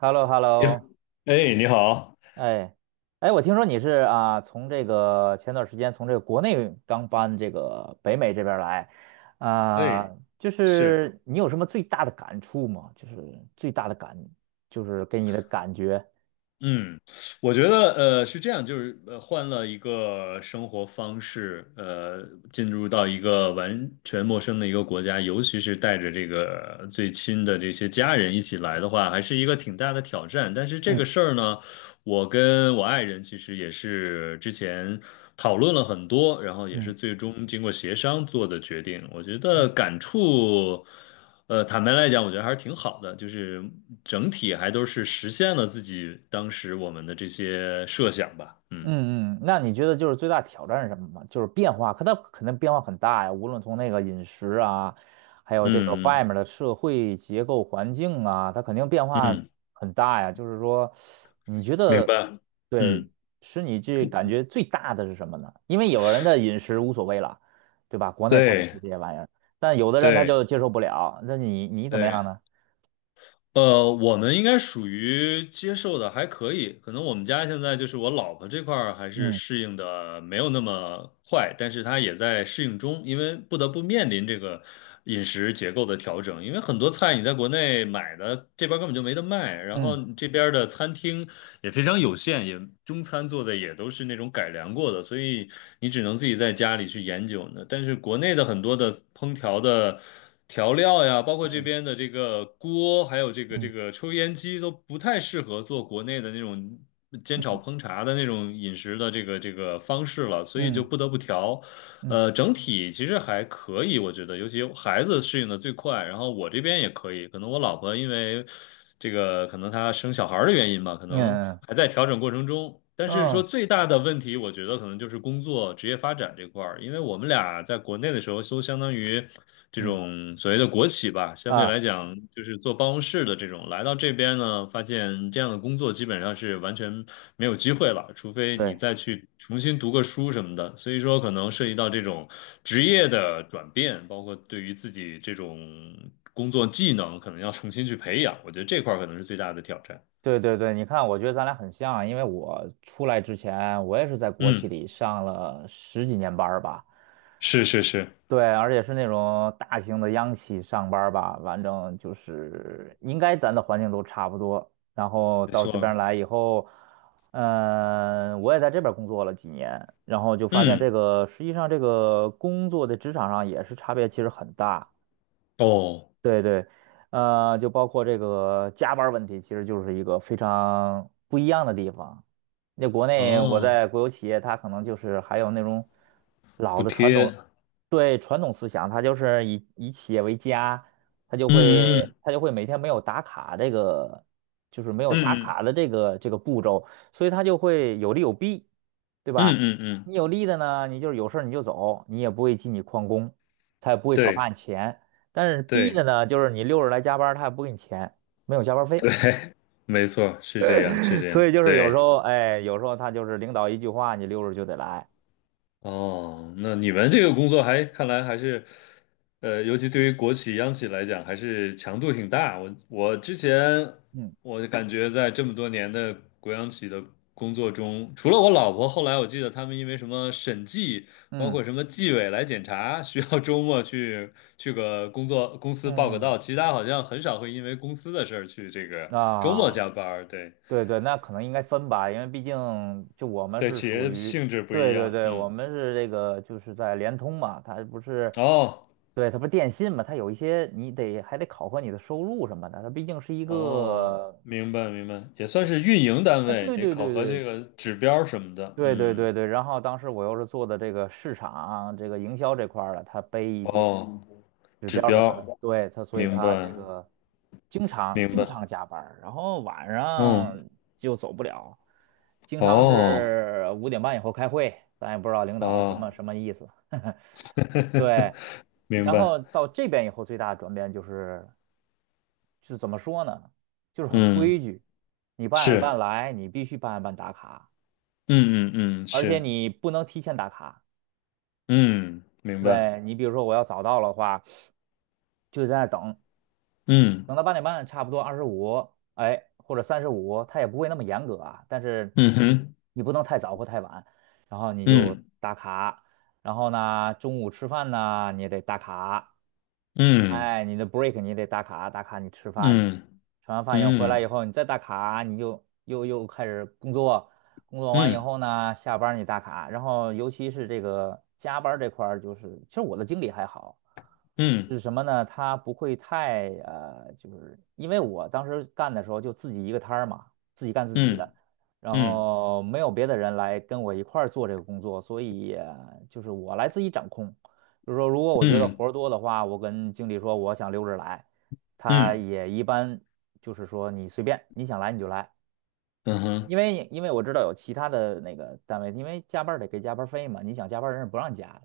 h e l l o h e l l o。 你，哎，你好。哎，哎，我听说你是啊，从这个前段时间从这个国内刚搬这个北美这边儿来。啊、哎，就是。是你有什么最大的感触吗？就是最大的感，就是给你的感觉。嗯，我觉得是这样，就是换了一个生活方式，进入到一个完全陌生的一个国家，尤其是带着这个最亲的这些家人一起来的话，还是一个挺大的挑战。但是这个嗯事儿呢，我跟我爱人其实也是之前讨论了很多，然后也嗯是最终经过协商做的决定。我觉嗯得感触，坦白来讲，我觉得还是挺好的，就是整体还都是实现了自己当时我们的这些设想吧。嗯嗯嗯。那你觉得就是最大挑战是什么吗？就是变化，可它肯定变化很大呀，无论从那个饮食啊，还有这个外面嗯的社会结构环境啊，它肯定变嗯化嗯，很大呀。就是说，你觉明得，白。对，嗯，使你这感觉最大的是什么呢？因为有人的饮食无所谓了，对吧？国内他也吃对这些玩意儿，但有的人他对就接受不了。那你怎么样对。呢？我们应该属于接受的还可以，可能我们家现在就是我老婆这块儿还是嗯适应的没有那么快，但是她也在适应中，因为不得不面临这个饮食结构的调整，因为很多菜你在国内买的这边儿根本就没得卖，然后嗯你这边儿的餐厅也非常有限，也中餐做的也都是那种改良过的，所以你只能自己在家里去研究呢。但是国内的很多的烹调的。调料呀，包括这嗯边的这个锅，还有这个这嗯个抽烟机，都不太适合做国内的那种煎炒嗯烹茶的那种饮食的这个方式了，所以就嗯不得不调。嗯嗯整体其实还可以，我觉得，尤其孩子适应的最快，然后我这边也可以，可能我老婆因为这个可能她生小孩儿的原因吧，可嗯能嗯还在调整过程中。但嗯是说啊。最大的问题，我觉得可能就是工作职业发展这块儿，因为我们俩在国内的时候都相当于。这嗯，种所谓的国企吧，相对来讲就是做办公室的这种，来到这边呢，发现这样的工作基本上是完全没有机会了，除非你对再去重新读个书什么的。所以说，可能涉及到这种职业的转变，包括对于自己这种工作技能，可能要重新去培养。我觉得这块儿可能是最大的挑战。对对对，你看，我觉得咱俩很像啊，因为我出来之前，我也是在国企嗯，里上了十几年班儿吧，是是是，对，而且是那种大型的央企上班儿吧，反正就是应该咱的环境都差不多。然后没到这边儿错。来以后，嗯、我也在这边儿工作了几年，然后就发现这嗯，个实际上这个工作的职场上也是差别其实很大。哦对对，就包括这个加班儿问题，其实就是一个非常不一样的地方。那国内我哦，在国有企业，它可能就是还有那种老补的传贴。统，对传统思想，它就是以企业为家，它就会嗯它就会每天没有打卡这个，就是没有打嗯嗯卡的这个这个步骤，所以它就会有利有弊，对嗯吧？嗯嗯嗯，你有嗯利的呢，你就是有事儿你就走，你也不会记你旷工，他也不会少发对你钱。但是 B 的对。呢，就是你六日来加班儿他也不给你钱，没有加班儿费。对，没错，是这样，是 这样，所以就是有时对。候，哎，有时候他就是领导一句话，你六日就得来。哦，那你们这个工作还看来还是，尤其对于国企、央企来讲，还是强度挺大。我之前嗯我感觉在这么多年的国央企的工作中，除了我老婆，后来我记得他们因为什么审计，包嗯括什么纪委来检查，需要周末去个工作公司报个嗯到，其他好像很少会因为公司的事儿去这个周末啊，加班儿。对对对，那可能应该分吧，因为毕竟就我们对，是企属业于，性质不一对对样，对，我嗯。们是这个就是在联通嘛，它不是，哦对，它不是电信嘛，它有一些你得还得考核你的收入什么的，它毕竟是一哦，个。明白明白，也算是运营单啊，位，对得对考对核这对个指标什么的。对对嗯，对对，然后当时我又是做的这个市场啊、这个营销这块儿的，他背一些哦，指指标什么标，的，对他，所以明白他这个经常明经白。常加班儿然后晚上嗯，就走不了，经常哦是5:30以后开会，咱也不知道领导什么哦，什么意思。明然白。后到这边以后，最大的转变就是，就是怎么说呢，就是很嗯，规矩，你八点半是，来，你必须八点半打卡，嗯嗯嗯而且是，你不能提前打卡。嗯，明白。对你比如说我要早到的话，就在那儿等，嗯等到八点半，差不多25，哎，或者35，他也不会那么严格啊，但是嗯哼，你不能太早或太晚，然后你就嗯打卡，然后呢，中午吃饭呢你也得打卡，嗯哎，你的 break 你也得打卡，打卡你吃饭去，嗯吃完饭以后回来以嗯后你再打卡，你就又开始工作，工作完以嗯后呢，下班儿你打卡，然后尤其是这个加班儿这块儿，就是其实我的经理还好，嗯是什么呢？他不会太就是因为我当时干的时候就自己一个摊儿嘛，自己干自己嗯的，然嗯嗯后没有别的人来跟我一块儿做这个工作，所以就是我来自己掌控。就是说，如果我觉得嗯活儿多的话，我跟经理说我想溜着来，他嗯也一般就是说你随便，你想来你就来。嗯因哼，为因为我知道有其他的那个单位，因为加班儿得给加班儿费嘛，你想加班儿人是不让加的。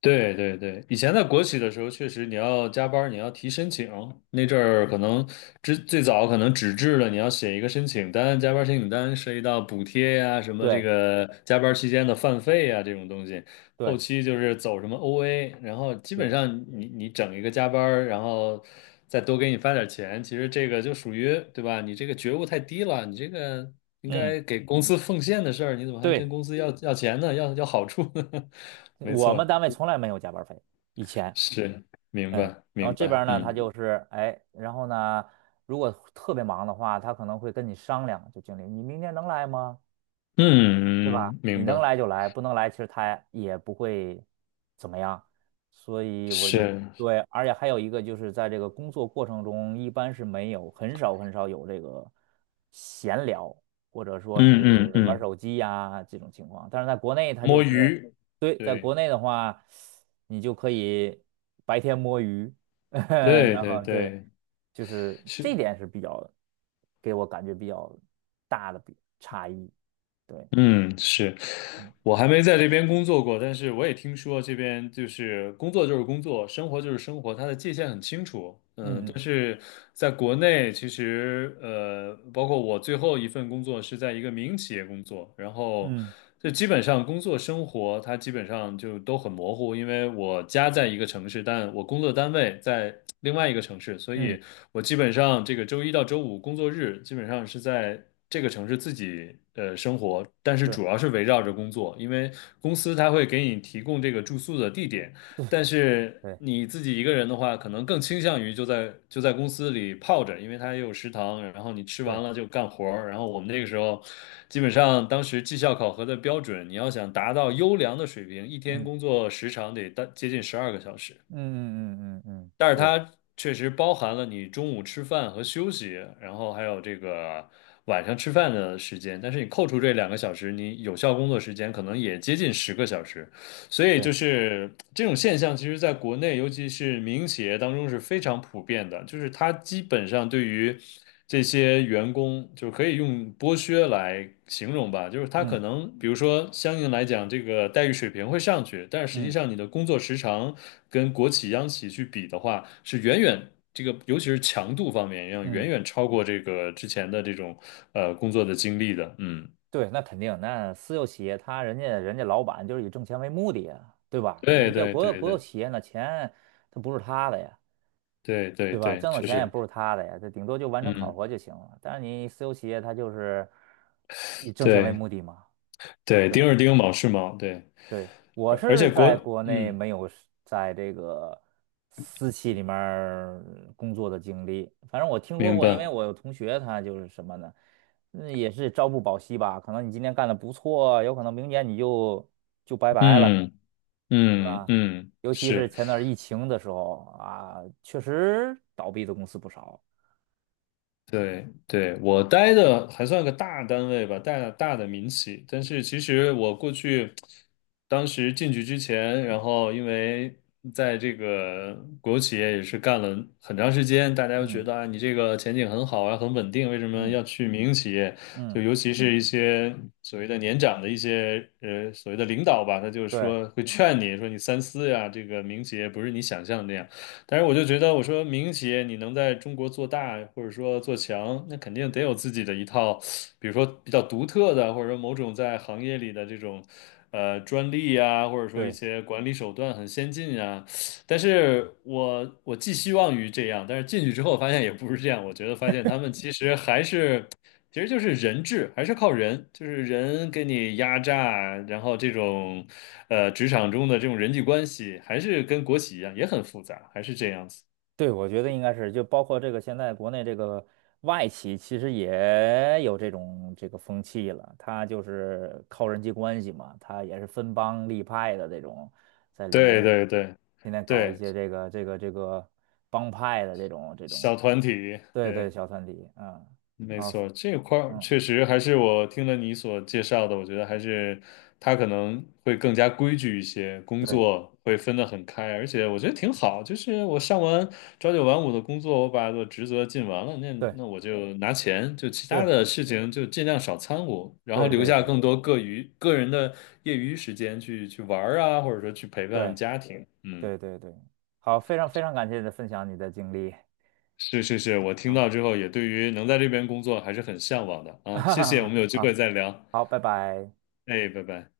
对对对，以前在国企的时候，确实你要加班儿你要提申请。那阵儿可能最早可能纸质的，你要写一个申请单，加班儿申请单涉及到补贴呀、什么这对个加班儿期间的饭费呀、这种东西。后对期就是走什么 OA，然后基本对，上你整一个加班儿然后再多给你发点儿钱，其实这个就属于对吧？你这个觉悟太低了，你这个应嗯，该给公司奉献的事儿，你怎么还跟对，公司要钱呢？要好处呢？没我们错。单位从来没有加班儿费，以前，是，明嗯，白，然后明这边白，儿呢，他就嗯是哎，然后呢，如果特别忙的话，他可能会跟你商量，就经理，你明天能来吗？对吧？嗯，你明能白，来就来，不能来其实他也不会怎么样。所以我就是，对，而且还有一个就是在这个工作过程中，一般是没有，很少很少有这个闲聊，或者说嗯嗯是玩嗯，手机呀、这种情况。但是在国内，他就摸是鱼，对，在对国内的话，你就可以白天摸鱼。对然对后对，对，就是是，这点是比较给我感觉比较大的比差异，对。嗯，是。嗯我还没在这边工作过，但是我也听说这边就是工作就是工作，生活就是生活，它的界限很清楚。嗯，但嗯是在国内，其实包括我最后一份工作是在一个民营企业工作，然后嗯嗯就基本上工作生活它基本上就都很模糊，因为我家在一个城市，但我工作单位在另外一个城市，所嗯，以。我基本上这个周一到周五工作日，基本上是在这个城市自己生活，但是是，主要是围绕着工作，因为公司它会给你提供这个住宿的地点，但是对你自己一个人的话，可能更倾向于就在公司里泡着，因为它也有食堂，然后你吃对，完了就干活儿。然后我们那个时候，基本上当时绩效考核的标准，你要想达到优良的水平，一天嗯工作时长得大接近十二个小时。嗯嗯嗯嗯嗯，但是是，它确实包含了你中午吃饭和休息，然后还有这个晚上吃饭的时间。但是你扣除这两个小时，你有效工作时间可能也接近十个小时。所以就对，是这种现象，其实在国内，尤其是民营企业当中是非常普遍的。就是它基本上对于这些员工，就可以用剥削来形容吧。就是它可嗯能，比如说相应来讲，这个待遇水平会上去，但是实际嗯上你的工作时长跟国企、央企去比的话，是远远这个，尤其是强度方面，要远嗯，远超过这个之前的这种工作的经历的。嗯，对，那肯定，那私有企业他人家老板就是以挣钱为目的呀，对吧？对你这对国有对国有对企业那钱它不是他的呀，对对对吧？对，挣的确钱也实，不是他的呀，这顶多就完成考嗯。核就行了。但是你私有企业他就是以挣钱为对，目的嘛。对，对丁是丁，卯是卯，对，对，我而且是国，在国内嗯，没有是在这个私企里面儿工作的经历，反正我听说明过，因为白，我有同学他就是什么呢，嗯，也是朝不保夕吧，可能你今天干的不错，有可能明年你就拜拜了，嗯对嗯吧？嗯，尤其是是。前段儿疫情的时候啊，确实倒闭的公司不少。对对，我待的还算个大单位吧，大大的民企。但是其实我过去，当时进去之前，然后因为在这个国有企业也是干了很长时间，大家又觉嗯得啊，你这个前景很好啊，很稳定，为什么嗯要去民营企业？就嗯，尤其是一些所谓的年长的一些所谓的领导吧，他就是对说会劝你说你三思呀，这个民营企业不是你想象的那样。但是我就觉得，我说民营企业你能在中国做大或者说做强，那肯定得有自己的一套，比如说比较独特的，或者说某种在行业里的这种专利呀，或者说一对。些管理手段很先进呀。但是我寄希望于这样，但是进去之后发现也不是这样，我觉得发现他们其实还是。其实就是人治，还是靠人，就是人给你压榨，然后这种，职场中的这种人际关系，还是跟国企一样，也很复杂，还是这样子。对，我觉得应该是，就包括这个现在国内这个外企，其实也有这种这个风气了。他就是靠人际关系嘛，他也是分帮立派的这种，在里面对儿对对天天搞一对，些这个这个这个帮派的这种这种，小团体，对对，对。小团体，嗯，没啊，错，这块儿嗯，确实还是我听了你所介绍的，我觉得还是他可能会更加规矩一些，工对作会分得很开，而且我觉得挺好。就是我上完朝九晚五的工作，我把我的职责尽完了，那对那我就拿钱，就其他是，的事情就尽量少掺和，然对后留对下对更多个余个人的业余时间去去玩儿啊，或者说去陪伴对家庭。嗯，对对对，好，非常非常感谢你的分享，你的经历是是是，我听啊。到 之后也对于能在这边工作还是很向往的哈啊。哈谢谢，我哈，们有机会好再聊。好，拜拜。哎，拜拜。